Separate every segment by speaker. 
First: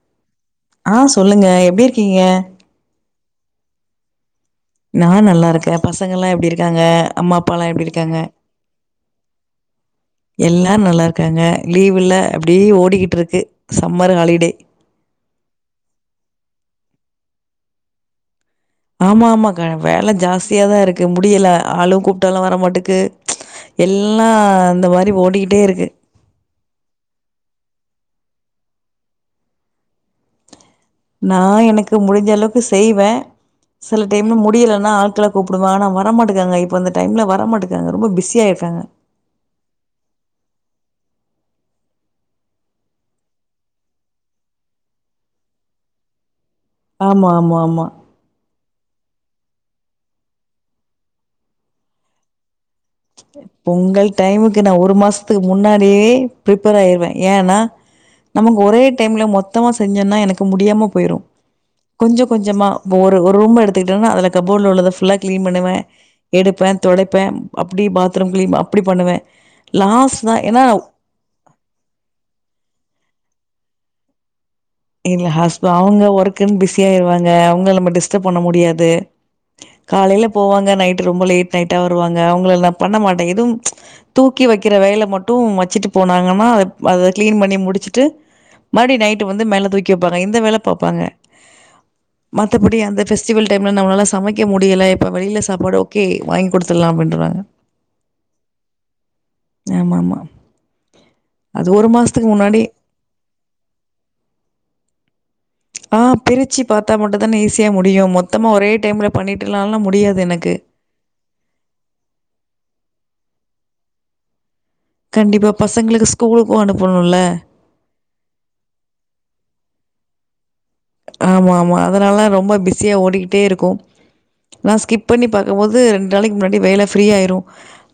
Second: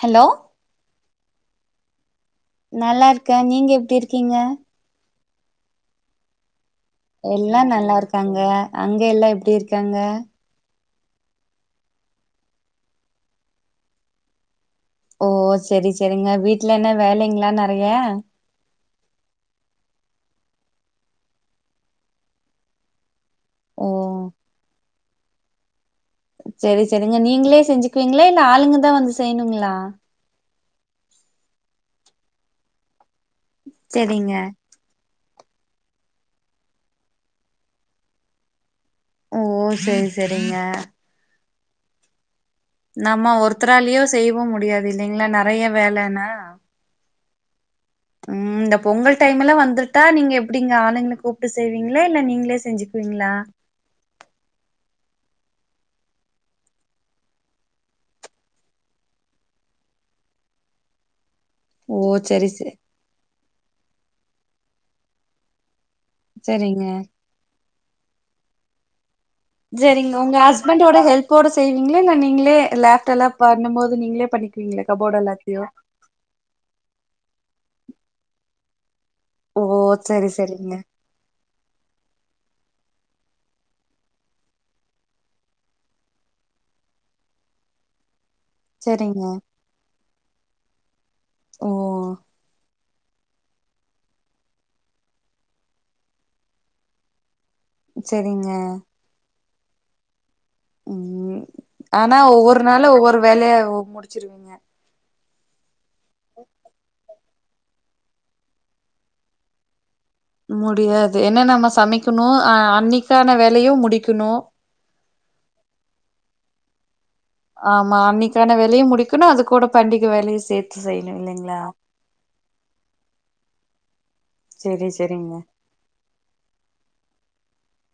Speaker 1: Hello
Speaker 2: ஆ சொல்லுங்க எப்டி இருக்கீங்க
Speaker 1: நல்லா இருக்க நீங்க எப்டி இருக்கீங்க
Speaker 2: நா நல்லா இருக்க பசங்கலா எப்டி இரு
Speaker 1: எல்லா நல்லா இருக்காங்க அங்க எல்லா எப்டி இருக்காங்க
Speaker 2: ஹ நல்லா இருக்காங்க லீவுல அப்டியே ஓடிக்கிட்டு இருக்கு சம்மர் ஹாலிடே
Speaker 1: ஓ சரி சரிங்க வீட்ல என்ன வேலைங்ளா நறைய
Speaker 2: ஆமா ஆமா க வேலை ஜாஸ்தியாதா இருக்கு முடில ஆளு கூப்ட்டால்லா வரமாட்டுக்கு
Speaker 1: ஓ
Speaker 2: எல்லா இந்த மாரி ஓடிகிட்டே இருக்கு
Speaker 1: சரி சரிங்க நீங்ளே செஞ்சுக்குவீங்ளா இல்ல ஆளுங்கதா வந்து செய்ணுங்ளா
Speaker 2: நா எனக்கு முடிஞ்ச அளவுக்கு செய்வ சில டைம்
Speaker 1: செரிங்க
Speaker 2: முடிலன்னா ஆட்களை கூப்டுவ ஆனா வர மாட்டுக்ராங்க இப்ப அந்த டைம்ல வரமாட்டுக்ராங்க ரொம்ப பிஸியாய்ராங்க
Speaker 1: ஓ சரி சரிங்க நம்ம ஒருத்தராளியோ செயவு முடியாது இல்லைங்ளா நறைய வேலனா
Speaker 2: ஆமா ஆமா ஆமா
Speaker 1: பொங்கல் டைம்லா வந்துட்டா நீங்க எப்டிங்க ஆளுங்கள கூப்ட்டு செய்வீங்கல இல்ல நீங்ளே செஞ்சி
Speaker 2: பொங்கல் டைமுக்கு நான் ஒரு மாஸ் து முன்னாடியே பிரிப்பேர் ஆயிருவ ஏனா நமக்கு ஒரே டைம்ல மொத்தமா செஞ்சோம்னா எனக்கு முடியாம போயிரு
Speaker 1: ஓ
Speaker 2: கொஞ்சோ
Speaker 1: செரி செ
Speaker 2: கொஞ்சமா ஒரு ரூம் எடுத்து திங்கனா அதுல கப்போர்ட்ல உள்ளத புல்லா கிளீன் பண்ணுவ எடுப்ப
Speaker 1: செரிங்க
Speaker 2: தொடைப்ப அப்டி பாத்ரூம் கிளீன் அப்டி பண்ணுவ
Speaker 1: சரிங்க உங்க ஹஸ்பெண்டோட ஹெல்ப்போட செய்வீங்ளா? இல்ல நீங்களே லேப்டல பண்ணும்போது நீங்ளே பண்ணிக்
Speaker 2: இல்ல ஹஸ்ப் அவங்க ஒர்க்ன்னு பிஸியாயிருவாங்க. அவங்ள நம்ம டிஸ்டர்ப் பண்ண முடியாது.
Speaker 1: ஓ
Speaker 2: து காலையில
Speaker 1: செரி
Speaker 2: போவாங்க.
Speaker 1: செரிங்க
Speaker 2: நைட் ரொம்ப லேட் லேட்டா வருவாங்க. அவங்ள நா பண்ண மாட்டே. எதுவும் ப்ச் தூக்கி வெக்கிற வேலை மட்டும் வச்சுட்டு போனாங்கன்னா அத, அத கிளீன் பண்ணி முடிச்சுட்டு மறுபடி
Speaker 1: செரிங்க
Speaker 2: நைட்டு வந்து மேலத் கேட்பாங்க. இந்த வேல பாப்பாங்க
Speaker 1: ஓ
Speaker 2: மத்தபடி அந்த பெஸ்டிவல் டைம்ல நம்மளால சமைக்க முடியல. இப்ப வெளியில சாப்பாடு ஓகே வாங்கி குடுத்துடலாம் அப்டின்றாங்க.
Speaker 1: சரிங்க
Speaker 2: ஆமா ஆமா
Speaker 1: உம் ஆனா ஒவ்வொரு நாளு ஒவ்வொரு வேலைய முடிச்சிருவீங்க.
Speaker 2: ஆஹ் பிரிச்சி பாத்தா மட்டுந்தான ஈஸி ஈஸியா முடியும். மொத்தமா ஒரே டைம்ல பண்ணிட்ல்லால முடியாது. எனக்கு.
Speaker 1: முடியாது. என்ன நம்ம சமெக்கணும் அஹ் அஹ் அன்னக்கி க்கான வேலையும் முடிக்கணும்.
Speaker 2: கண்டிப்பா பசங்களுக்கு ஸ்கூலுக்கும் அணுப்பனுல்ல.
Speaker 1: ஆமா அன்னிக்கான வேலையும் முடிக்ணும். அது கூட பெண்டிங் வேலையு செய்
Speaker 2: ஆமா ஆமா அதனால ரொம்ப பிஸியா ஓடிக்கிட்டே இருக்கும். நா
Speaker 1: செரி
Speaker 2: ஸ்கிப் பண்ணி
Speaker 1: செரிங்க
Speaker 2: பாக்கம்போது ரெண்டு நாளக்கி முன்னாடியே வேலை ஃப்ரீ ஆயிரும்.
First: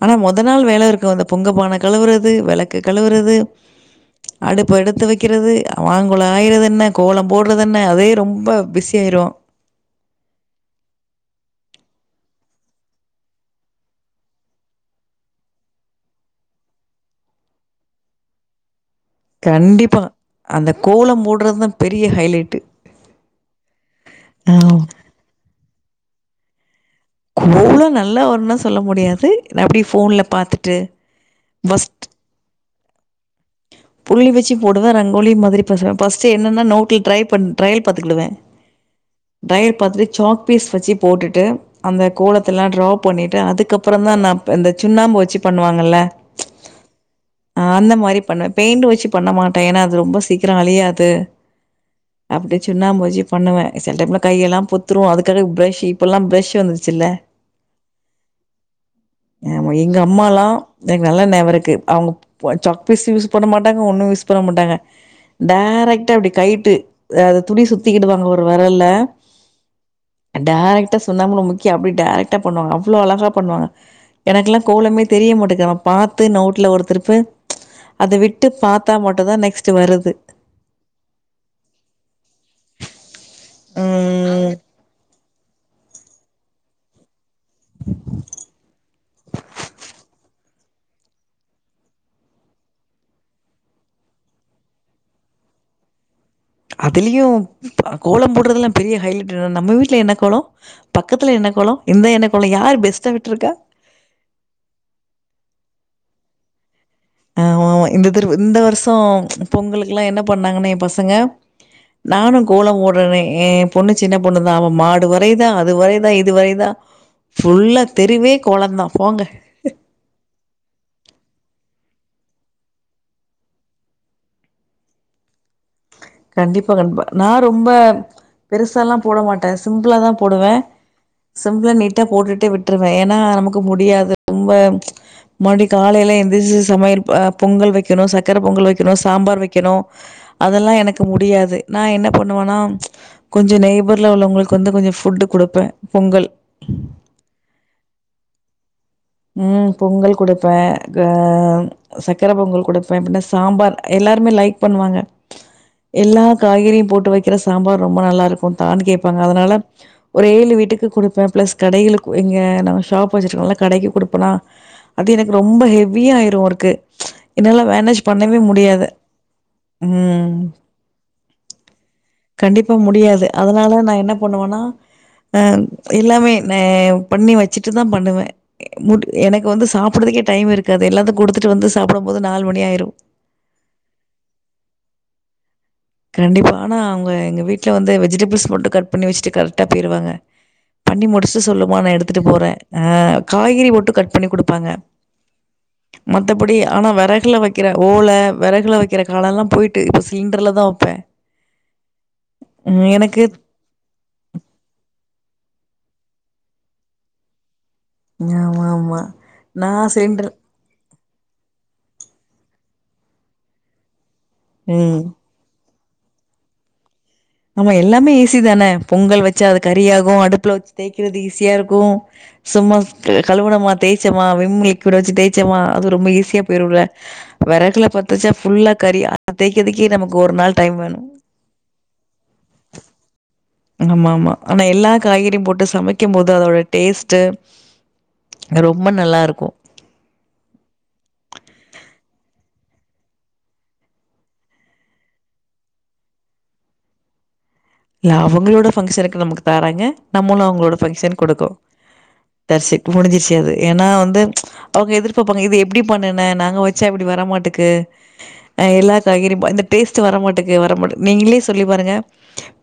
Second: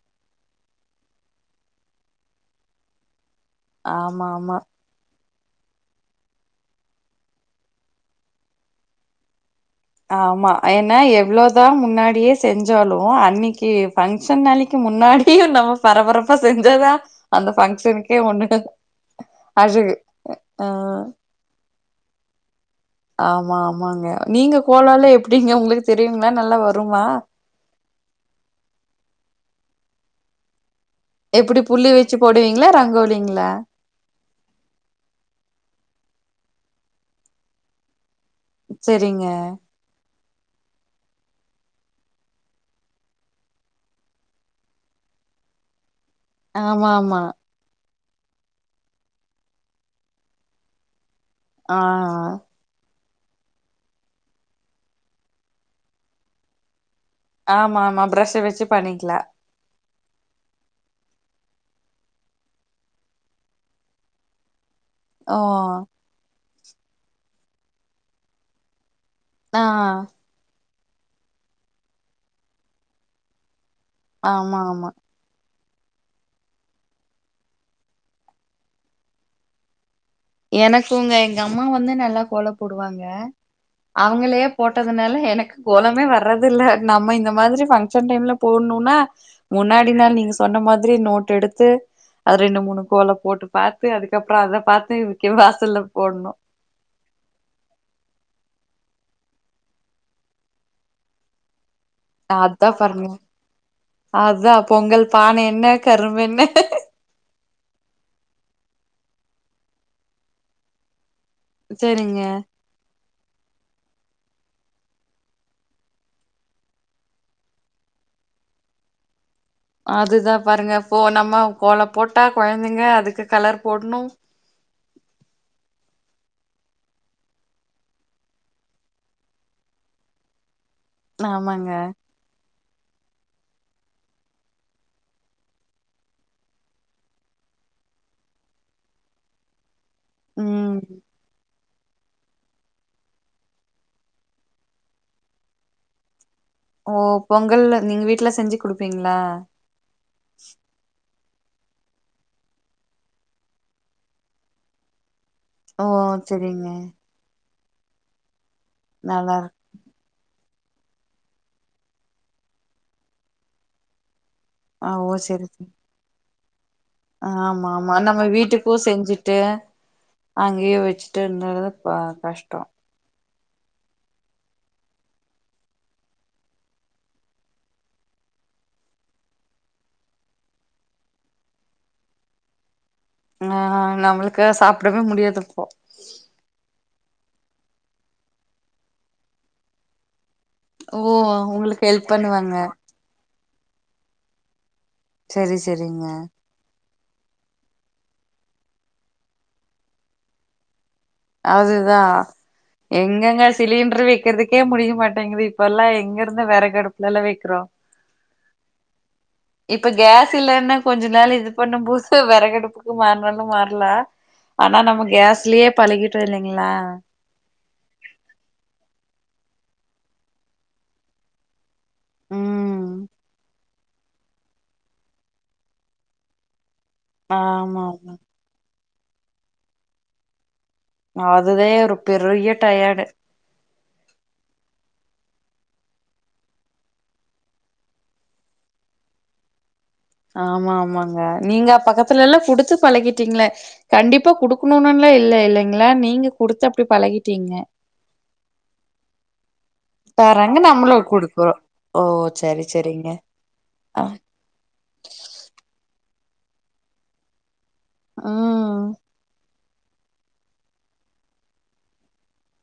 Speaker 2: ஆனால் மொத நாள் வேல இருக்கும். அந்த பொங்க பானை கழுவுறது வெளக்கு கழுவுறது
Speaker 1: ஆமா ஆமா
Speaker 2: வக்கிறது மாங்கொல ஆய்றதென்ன? கோலம் போட் றதென்ன அதே ரொம்ப பிஸி ஆயிருவோ.
Speaker 1: ஆமா ஏன்ன எவ்ளோதா முன்னாடியே செஞ்சாலும் அன்னிக்கி பங்க்ஷன் நாளைக்கி முன்னாடியும் நம்ம பரபரப்பா செஞ்சா தா அந்த பங்க்ஷனுக்கே ஒண்ணு அழகு
Speaker 2: கண்டிப்பா,
Speaker 1: ஆ
Speaker 2: அந்த கோலம் போட்றதா பெரிய ஹைலைட்
Speaker 1: ஆமா ஆமாங்க. நீங்க கோலல்லா எப்டிங்க ஒங்ளு தெரியுங்ளா? நல்லா வரு
Speaker 2: கோலம் நல்லா வரும்ன்னா சொல்ல முடியாது. ந அப்டி ஃபோன்ல்ல பாத்துட்டு
Speaker 1: எப்டி புள்ளி வச்சி போடுவீங்ளா? ரங்கோ கோலிங்ளா?
Speaker 2: புள்ளி வச்சி போடுவே. ரங்கோலி மாதிரி பச பஸ்ட்டு என்னென்ன நோட்ல ட்ரை பண் ட்ரையல் பாத்துக்குடுவே.
Speaker 1: சரிங்க
Speaker 2: ட்ரையல் பாத்துட் சாக் பீஸ் வச்சி போட்டுட்டு அந்த கோலத்தெல்லா ட்ரா பண்ணிட்டு அதுக்கப்பறந்தா நா ப, இந்த சுண்ணாம்பு வச்சு பண்ணுவாங்கல்ல
Speaker 1: ஆமா ஆமா
Speaker 2: அந்த மாரி பண்ணுவே பெயிண்டு வச்சு பண்ண மாட்டே ஏனா அது ரொம்ப சீக்கிரோ அழியாது
Speaker 1: ஆ
Speaker 2: அப்டி சுண்ணாம்பு வச்சு பண்ணுவே சில டைம்ல கையெல்லா பொத்துரு அதுக்காக பிரஷு இப்பல்லா பிரஷு வந்து
Speaker 1: ஆமா ஆமா பிரஷ்ஷ வெச்சு பண்ணிக்லா
Speaker 2: ங்கம்மாலா எனக்கு நல்லா ஞாபோ இருக்கு அவங்க [unintelligible] சாக் பிஸு யூஸு பண்ண மாட்டாங்க ஒன்னு யூஸ் பண்ண மாட்டாங்க
Speaker 1: ஓ
Speaker 2: டேரக்ட்டா இப்டி கை ட்டு அது துணி சுத்திக்கிடுவாங்க ஒரு வெரல்ல
Speaker 1: ஆஹ்
Speaker 2: ட்டா சுண்ணாம்புல முக்கி அப்டி டேரக்ட்டா பண்ணுவாங்க அவ்ளோ அழகா பண்ணுவாங்க
Speaker 1: ஆமா
Speaker 2: எனக்குலா
Speaker 1: ஆமா
Speaker 2: கோலமே தெரிய மாட்டுக்கு [unintelligible] பாத்து நோட்ல ஒரு திருப்பு அத விட்டு பாத்தா மட்டு தா நெக்ஸ்ட்டு வருது
Speaker 1: எனக்குங்க எங்க அம்மா வந்து நல்லா கோலோ போடுவாங்க அவங்களயே
Speaker 2: ம்
Speaker 1: போட்டதுனால எனக் கோலமே வரதில்ல நம்ம இந்த மாதிரி ஃபங்க்ஷன் டைம்ல போட்ணுனா முன்னாடி நாள் நீங்க சொன்ன மாதிரி நோட் எடுத்து அது ரெண்டு மூணு கோலோ போட்டு பாத்து அதுக்கப்றோ அத பாத்து இது [unintelligible] வாசல்ல போட்ணு
Speaker 2: அதுலயு அ கோலம் போடறதுல்லா பெரிய ஹைலைட் என்னா நம்ம வீட்ல என்ன கோலோ பக்கத்துல என்ன கோலோ இந்த என்ன
Speaker 1: அ
Speaker 2: கோலோ
Speaker 1: அதா
Speaker 2: யார் பெஸ்ட்டா
Speaker 1: [unintelligible]
Speaker 2: விட்டுருக்கா
Speaker 1: அதா பொங்கல் பானை என்ன கரும்பென்ன
Speaker 2: ஆமாமா இந்த தடவ இந்த வருஷோ பொங்கலுக்கெல்லா என்ன பண்ணாங்கன்னா எ பசங்க
Speaker 1: சரிங்க.
Speaker 2: நானு கோலோ போட்றனே ஏ பொண்ணு சின்ன பொண்ணு தா அவ மாடு வரைதா அது வரைதா இது வரைதா ஃபுல்லா தெருவே கோலந்தா போங்க
Speaker 1: அதுதா பாருங்க இப்போ நம்ம கோல போட்டா கொழந்தைங்க அதுக்கு கலர் போட்ணு
Speaker 2: கண்டிப்பா [unintelligible] நா ரொம்ப பெருசால்லா போட மாட்டே சிம்பிளாதா போடுவே
Speaker 1: ஆமாங்க.
Speaker 2: சிம்பிளா நீட்டா போட்டுட்டே விட் ருவே ஏன்னா நமக்கு முடியாது ரொம்ப [unintelligible] காலைல எந்திருச்சு சமையல் அ, பொங்கல் வெக்கணு, சக்கர பொங்கல் வெக்கணு, சாம்பார் வெக்கணு அதெல்லா
Speaker 1: ம்.
Speaker 2: எனக்கு முடியாது நா என்ன பண்ணுவனா கொஞ்ச நெய்பர்ல உள்ளவங்கள்க் வந்து கொஞ்சோ ஃபுட்டு் குடுப்பே பொங்கல்
Speaker 1: ஓ! பொங்கல் நீங்க வீட்ல செஞ்சு குடுப்பீங்களா?
Speaker 2: ம் பொங்கல் கொடுப்பேன் சக்கரை பொங்கல் ஆ கொடுப்பேன்ப்படின்னா சாம்பார் எல்லாருமே லைக் பண்ணுவாங்க
Speaker 1: ஓ!
Speaker 2: எல்லா
Speaker 1: சரிங்க.
Speaker 2: காய்கறியும் போட்டு வைக்கிற சாம்பார் ரொம்ப நல்லாருக்கும் தான்
Speaker 1: நல்லா இருக்கு.
Speaker 2: கேப்பாங்க ஒரே ஏழு வீட் க்கு கொடுப்பேன் பிளஸ் கடைளுக்கு எங்க நம்ஷாப் வச்சிருக்காம்லகடைக்கு. குடுப்பணா
Speaker 1: ஆ ஓ!
Speaker 2: அது எனக்கு
Speaker 1: சரி,
Speaker 2: ரொம்ப
Speaker 1: சரி.
Speaker 2: ஹெவியாயிரும் ஒரு. [unintelligible]
Speaker 1: ஆமா ஆமா நம்ம வீட்டுக்கும் செஞ்சுட்டு,
Speaker 2: ம்
Speaker 1: அங்கேயே வச்சுனு க கஷ்டம்
Speaker 2: கண்டிப்பா முடியாது. அதனால நான் என்ன பண்ணுவன்னா ஆ எல்லாமே நான் பண்ணி வச்சுட்டு தான் பண்ணுவேன். [unintelligible] ஏன்
Speaker 1: ஆஹ் நம்மளுக்கு சாப்பிடவே முடியாதுப்போ.
Speaker 2: கண்டிப்பா. ஆனா அவங்க எங்க வீட்லவந்து வெஜிடேப்ள்ஸ் மட்டும் கட்பண்ணி வச்சுட்டு கரெக்டாபோயிருவாங்க.
Speaker 1: ஓ
Speaker 2: பண்ணி முடிச்சுட்டு சொல்லுமா
Speaker 1: உங்களுக்கு
Speaker 2: நான்
Speaker 1: ஹெல்ப்
Speaker 2: எடுத்துட்டு போறன்.
Speaker 1: பண்ணுவாங்க
Speaker 2: ஆஹ் காய்கறிமட்டு கட் பண்ணி குடுப்பாங்க.
Speaker 1: சரி சரிங்க
Speaker 2: மத்தபடி ஆனா வேற விறகுல வைக்கிற ஓல வெறகுல வைக்கிற காலம்போயி்ட்டு இப்போ சிலிண்டர்ல தான். ப்ப
Speaker 1: அதுதான், எங்கெங்க சிலிண்டர் வெக்கிறதுக்கே முடிய மாட்டேங் [unintelligible] இப்பெல்லாம் எங்கருந்து வெறகடுப்புலல்லாம் வைக்கிறோம்.
Speaker 2: ஆமா ஆமா
Speaker 1: இப்ப
Speaker 2: நான் சென்ற
Speaker 1: கேஸ் இல்லன்னா கொஞ்ச நாள் இது பண்ணும் போது வெறகடுப்புக்கு மாறினாலும் மாறலாம் ஆனா
Speaker 2: ம்.
Speaker 1: நம்ம கேஸ்லயே பழகிட்டோ இல்லைங்கலா
Speaker 2: ஆம எல்லாமே ஈஸி தானே பொங்கல் வச்சா அது கரியாகும் அடுப்புல வச்சு தேய்க்கறது ஈஸியா இருக்கும் க்கு சும்மா
Speaker 1: ம்
Speaker 2: கலுவண மா தேய்சமா விம் லிக்விட் வச்சுதேய்ச்சமா அது ரொம்ப ஈஸியா போய்ரும்ல
Speaker 1: ஆமா
Speaker 2: விறகுல பத்தச்சா ப்புல்லா கறி ஆன தேய்க்கிறதுக்கே நமக்கு ஒரு நாள் டைம் வேணும்.
Speaker 1: அதுதே [unintelligible] பெருய்ய டயர்டு.
Speaker 2: ஆமா ஆமா ஆனா எல்லா காய்கறியும் போட்டு சமைக்கும் போது அதோட டேஸ்ட்டு ரொம்ப நல்லாருக்கும்.
Speaker 1: ஆமா ஆமாங்க நீங்க பக்கத்துலல்லாம் குடுத்து பழகிட்டீங்கள கண்டிப்பா குடுக்கணும்னுல்லா இல்ல இல்லைங்களா நீங்க குடுத்து அப்படி பழகிட்டீங்க
Speaker 2: அவங்களோட ஃபங்க்ஷனுக்கு நமக்கு றங்க நம்மளும்
Speaker 1: தராங்க
Speaker 2: அவங்களோட
Speaker 1: நம்மளு
Speaker 2: ஃபங்க்ஷனுக்கு
Speaker 1: குடுக்குறோ
Speaker 2: குடுக்கும்
Speaker 1: ஓ சரி
Speaker 2: தரிச
Speaker 1: சரிங்க
Speaker 2: முடிஞ்ச்சிச்சிது
Speaker 1: ஆ
Speaker 2: ஏனாவந்து அவங்க எதிர்பார்ப்பாங்க இதுஎப்படி பண்ண நா நாங்க வச்சா அப்படி வரமாட்டேக்கு. அஹ்
Speaker 1: ம்
Speaker 2: எல்லா காய்கறி டேஸ்ட் வர மாட்டேக்கு வர மாட்ட நீங்களே சொல்லி பாருங்க.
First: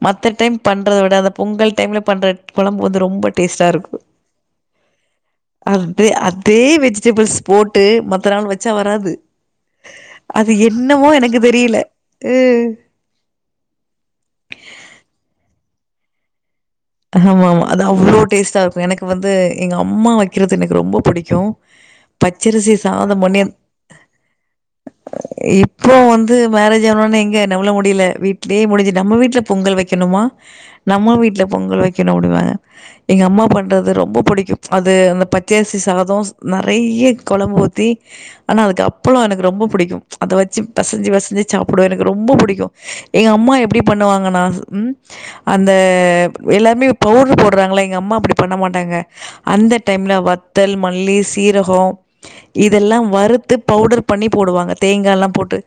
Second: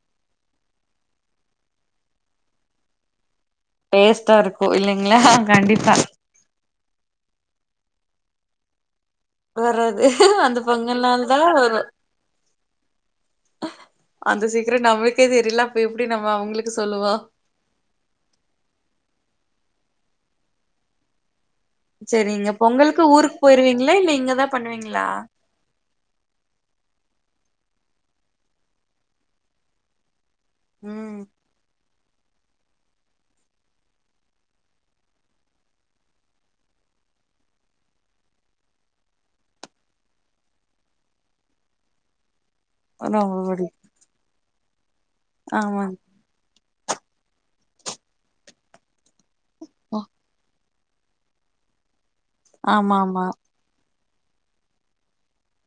Speaker 2: மத்த டைம் பண்றத விட அந்த பொங்கல் டைம்ல பண்ற கொழம்பு வந்து ரொம்ப டேஸ்டா இருக்கு
Speaker 1: டேஸ்ட்டா இருக்கு இல்லைங்களா கண்டிப்பா
Speaker 2: அதே அதே வெஜிடபிள்ஸ் போட்டு மத்த நாள் வச்சா வராது
Speaker 1: வராது
Speaker 2: அது
Speaker 1: அந்த பொங்கல்
Speaker 2: என்னமோ
Speaker 1: நாள்
Speaker 2: எனக்கு
Speaker 1: தா
Speaker 2: தெரியல
Speaker 1: வரு
Speaker 2: அ
Speaker 1: அந்த சீக்ரெட் நம்ளுக்கே தெரி ல அப்ற எப்டி நம்ம அவங்ளுக்கு
Speaker 2: ஆமா ஆமா அது அவ்ளோ டேஸ்ட்டா இருக்கு எனக்கு வந்து எங்க அம்மா வக்றது எனக்கு ரொம்ப புடிக்கு
Speaker 1: சரிங்க
Speaker 2: பச்சரிசி
Speaker 1: பொங்கலுக்கு
Speaker 2: சாதம்
Speaker 1: ஊருக்கு
Speaker 2: பண்ணி
Speaker 1: போயிருவீங்களா இல்ல இங்கதா பண்ணுவீங்ளா
Speaker 2: இப்போ வந்து மேரேஜ் ஆனஉடனே எங்க நவுர முடியல வீ்ட்லயே முடிஞ்சு நம்ம வீட்ல பொங்கல் வக்கணுமா நம்ம
Speaker 1: ம்
Speaker 2: வீட்ல வெக்கனு அப்டிம்ப எங்க அம்மா பண்றது ரொம்ப புடிக்கு அது அந்த பச்சருசி சாதொ நறைய கொழம்பு ஊத்தி ஆனா அதுக்கு அப்பள எனக்கு ரொம்ப புடிக்கு அத வச்சு பெசஞ்சி பெசஞ்சி சாப்பிடுவ எனக்கு ரொம்ப புடிக்கு எங்க
Speaker 1: ரொம்ப
Speaker 2: அம்மா
Speaker 1: புடிக்
Speaker 2: எப்டி பண்ணுவாங்கன்னா சொ உம் அந்த
Speaker 1: ஆமாங்
Speaker 2: எல்லாமே பவுடுரு போடுறாங்களா எங்க அம்மா அப்டி பண்ண மாட்டாங்க அந்த டைம்ல வத்தல் மல்லி சீரகோ
Speaker 1: ஆமா
Speaker 2: இதெல்லா
Speaker 1: ஆமா
Speaker 2: வறுத்து பவுடர் பண்ணி போடுவாங்க தேங்காலா போட்டு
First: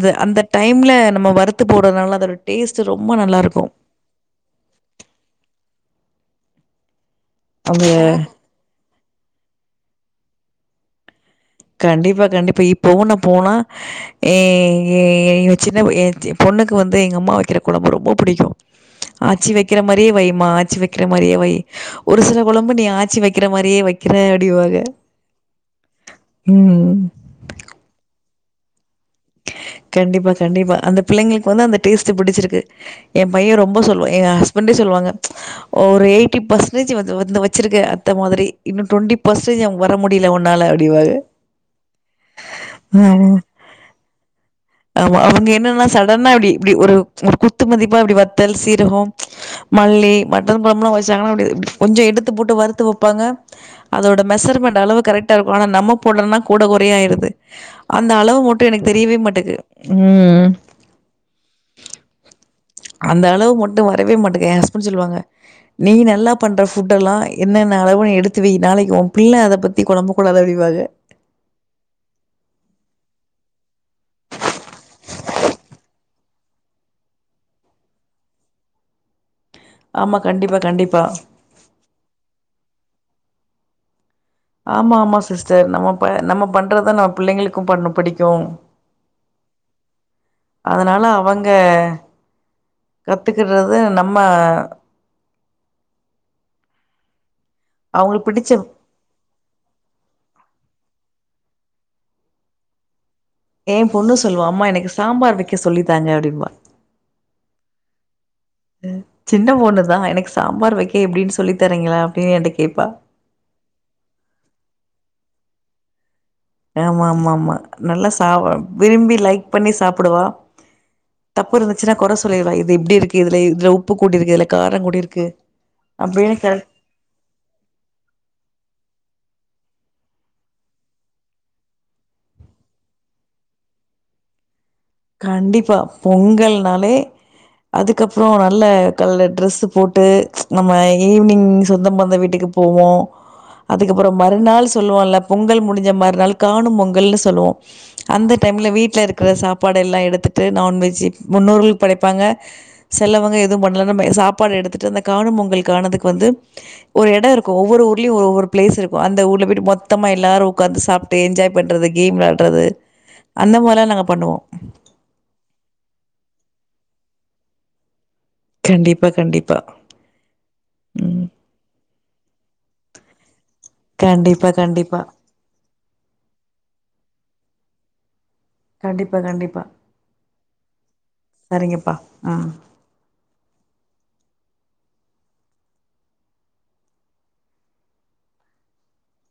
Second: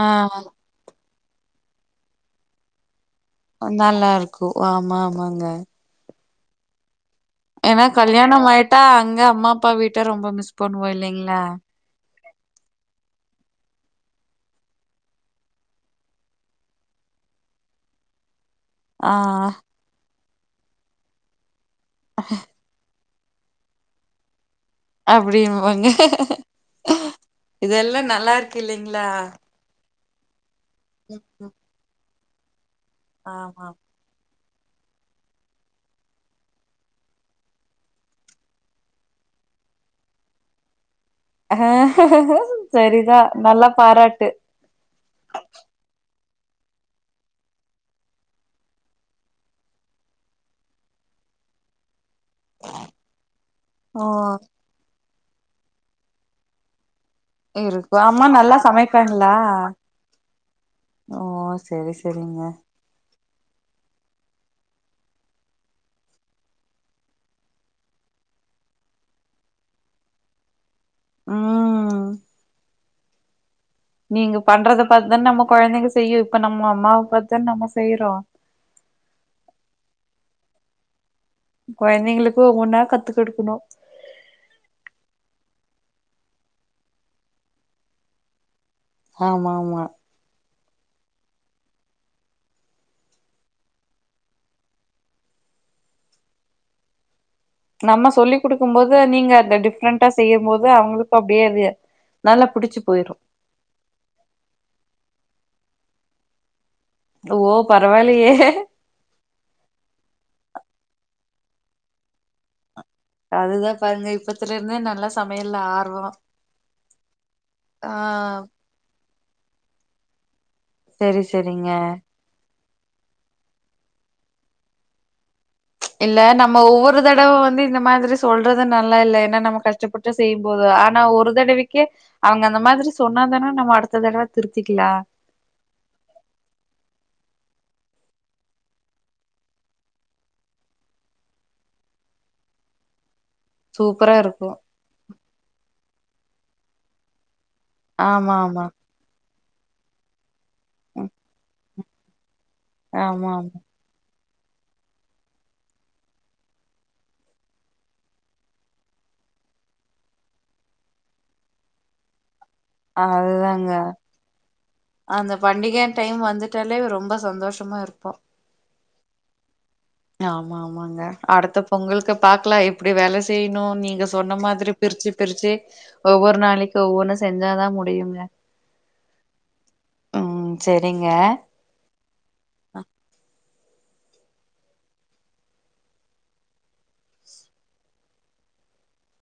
Speaker 1: ஆ
Speaker 2: அந்த டைம்ல நம்ம வறுத்து போடறதுனால அதோட டேஸ்ட் ரொம்ப நல்லாருக்கும்.
Speaker 1: நல்லா இருக்கு ஆமா மாங்காய் ஏன்னா
Speaker 2: அந்த
Speaker 1: கல்யாணம் ஆயிட்டா அங்க அம்மா அப்பா வீட்ட ரொம்ப மிஸ் பண்ணுவோ இல்லைங்
Speaker 2: கண்டிப்பா கண்டிப்பா இப்பவு நா போனா ஏ ஏ ஏ சின்ன பொ எம் பொண்ணுக்கு வந்து எங்க அம்மா வக்கிற கொழம்பு ரொம்ப புடிக்கு
Speaker 1: ஆ
Speaker 2: ஆச்சி வக்ற மாரியே வை மா ஆச்சி வக்கிற மாறியே வை ஒரு சில கொழம்பு நீ ஆ ச்சி வெக்கிற மாறியே வெக்கிற
Speaker 1: அப்டிமாங்க ஹ ஹ
Speaker 2: ம்.
Speaker 1: ஹ இதெல்லா நல்லா இருக்கு இல்லேங்களா
Speaker 2: கண்டிப்பா கண்டிப்பா அந்த பிள்ளேங்களுக்கு வந்து அந்த டேஸ் சு புடிச்சிருக்கு ஏ பையே
Speaker 1: ஆமா.
Speaker 2: ரொம்ப சொல்லுவ எங்க ஹஸ் வண்டு சொல்வாங்க ம்ச் ஒரு எயிட்டி ஃபர்சன்டேஜ் வந்து வந்து வெச்சிருக்க அத்த மாதிரி இன்னு டுவெண்டி பர்சன்டேஜ் அ வர முடியல உன்னால அப்டிவாங்க
Speaker 1: அஹ் செரிதா
Speaker 2: ம்.
Speaker 1: நல்லா பாராட்டு
Speaker 2: ஆமா அவங்க என்னென்னாலா சாப் டன்னா அப்படி இப்படி ஒரு ஒரு குத்துமதிப்பா அப்படி வத்தல் சீரகோ மல்லி மட்டன் கொழபல்ல வச்சாங்கான கொஞ்சோ எடு தது போட்டு வறுத்து வொப்பாங்க
Speaker 1: ஓ
Speaker 2: அதோட மெசர்மெண்ட் அளவு கரெக் டர் போனா அந்த நம்ம போடறன கூட குறையாயிருது து
Speaker 1: இருக்கு
Speaker 2: அந்த
Speaker 1: அம்மா
Speaker 2: அளவு
Speaker 1: நல்லா
Speaker 2: மட்டு எனக்கு தெரியவே
Speaker 1: சமைப்பாங்களா?
Speaker 2: மட்டேங் ஏ உம்
Speaker 1: ஓ சரி சரிங்க.
Speaker 2: அந்த அளவு முட்ட வரவே மாட்டேங்க என் ஹஸ்பண்ட் சொல்லுவாங்க நீ நல்லா பண்ற ஃபுட் எல்லா என்னென்ன அளவுனு எடுத்துவை நாளைக்கு ஊ பிள்ளே அத பத்தி கொழம்பு கூடாது அப்டிவாங்க
Speaker 1: உம் நீங்க பண்றத பாத்துதானே நம்ம கொழந்தைங்க செய்யு இப்ப நம்ம அம்மாவ பாத்துதானே நம்ம செய்றோ
Speaker 2: ஆமா கண்டிப்பா கண்டிப்பா
Speaker 1: கொழந்தேங்களுக்கு ஒவ் ஒன்னா கத்துக்குடுக்கணு
Speaker 2: ஆமா ஆமா சிஸ்டர் நம்ம ப நம்ம பண்றதா நம்ம பிள்ளைங்களுக்கும் பண்ணு பிடிக்கு
Speaker 1: ஆமா ஆமா
Speaker 2: அதனால அவங்க கத்துகிறது நம்ம
Speaker 1: நம்ம
Speaker 2: அவங்களுக்கு
Speaker 1: சொல்லி்
Speaker 2: பிடிச்ச
Speaker 1: குடுக்கும் போது நீங்க அத டிஃப்ரெண்டா செய்யும் போது அவங்களுக் ப அப்டியே அது நல்லா புடிச்சு போயிரு
Speaker 2: ஏ பொண்ணு சொல்லுவா அம்மா எனக்கு சாம்பார் வெக்க சொல்லி தாங்க அப்டின்னுவா
Speaker 1: ஓ பரவாயில்லயே
Speaker 2: சின்ன பொண்ணுதா எனக்கு சாம்பார் வெக்க எப்டின்னுஸ் சொல்லித்தரீங்களா அப்டே என்ட்ட கேப்பா
Speaker 1: அதுதா பாருங்க இப்பத்துல இருந்தே நல்லா சமையல்ல ஆர்வொ
Speaker 2: ஆமா ஆமா ஆமா நல்லா சாவரம் விரும்பி லைக் பண்ணி சாப்புடுவா
Speaker 1: செரி
Speaker 2: தப்பு
Speaker 1: செரிங்க
Speaker 2: இருந்துச்சுன்னா கொற சொல்லிர்ற இர் இது இப்படி இருக்கு இதுல இதுல உப்பு கூட்டிருக்கு இதுல காரங் கூடி இருக்கு
Speaker 1: இல்லே நம்ம ஒவ்வொரு தடவ வந்து இந்த மாதிரி சொல்றது நல்லா இல்லே ஏன்னா நமக் கஷ்டப்பட்டு செய்யும்போது ஆனா ஒரு தடவைக்கே அவங்க அந்த மாதிரி சொன்னாதானே நம்ம அடுத்த தடவை திரு
Speaker 2: கண்டிப்பா பொங்கல்னாலே அதுக்கப்றோ நல்லா கால்ல ட்ரெஸ்சு போட்டு நம்ம ஈவ்னிங் சொந்த பந்த வீட்டுக்கு போவோ அதுக்கப்பறோ
Speaker 1: சூப்பரா இருக்கு
Speaker 2: மறுநாள் சொல்லுவோல பொங்கல் முடிஞ்ச மர் ருநாள் காணும் பொங்கல்ன்னு சொல்லுவாங்
Speaker 1: ஆமா
Speaker 2: அந்த
Speaker 1: ஆமா
Speaker 2: டைம்ல வீட்ல இருக் க சாப் பாடெல்லா எடுத்து டு நான்வெஜ்ஜு
Speaker 1: ம்
Speaker 2: முன்னோர்கள் படைப்பாங்க
Speaker 1: ஆமா
Speaker 2: செலவங்க
Speaker 1: ஆமா
Speaker 2: எதுவும் பண்லன்னா நெறைய சாப் டு எடுத்துட்டு அந்த காணும் பொங்கல் காணதுக்கு வந்து ஒரு எடோ இருக்கு ஒவ்வொரு ஊர்லயு ஒவ்வொரு பிளேஸ் இருக்கு அந்த ஊர்ல போயிட்டு மொத்தமா எல்லாரு ஒக்காந்து சாப்ட்டு என்ஜாய் பண்றது கேம் வெளா ட்றது அந்த
Speaker 1: அதுதாங்க
Speaker 2: மாரிலா நாங்க பண்ணுவோ
Speaker 1: அந்த பண்டிக டைம் வந்துட்டாலே ரொம்ப சந்தோஷமா இருப்போ
Speaker 2: கண்டிப்பா கண்டிப்பா
Speaker 1: ஆமா ஆமாங்க
Speaker 2: ம்
Speaker 1: அடுத்த பொங்கலுக்கு அப் பாக்லா எப்டி வேல செய்ணு நீங்க சொன்ன
Speaker 2: கண்டிப்பா
Speaker 1: மாதிரி
Speaker 2: கண்டிப்பா
Speaker 1: பிரிச்சு பிரிச்சு ஒவ்வொரு நாளைக்கு ஒவ்வொன்னு செஞ் யிதாதா முடியுங்க
Speaker 2: கண்டிப் ப்ப கண்டிப்பா
Speaker 1: ம் செரிங்க
Speaker 2: செரிங்கப்பா ஆ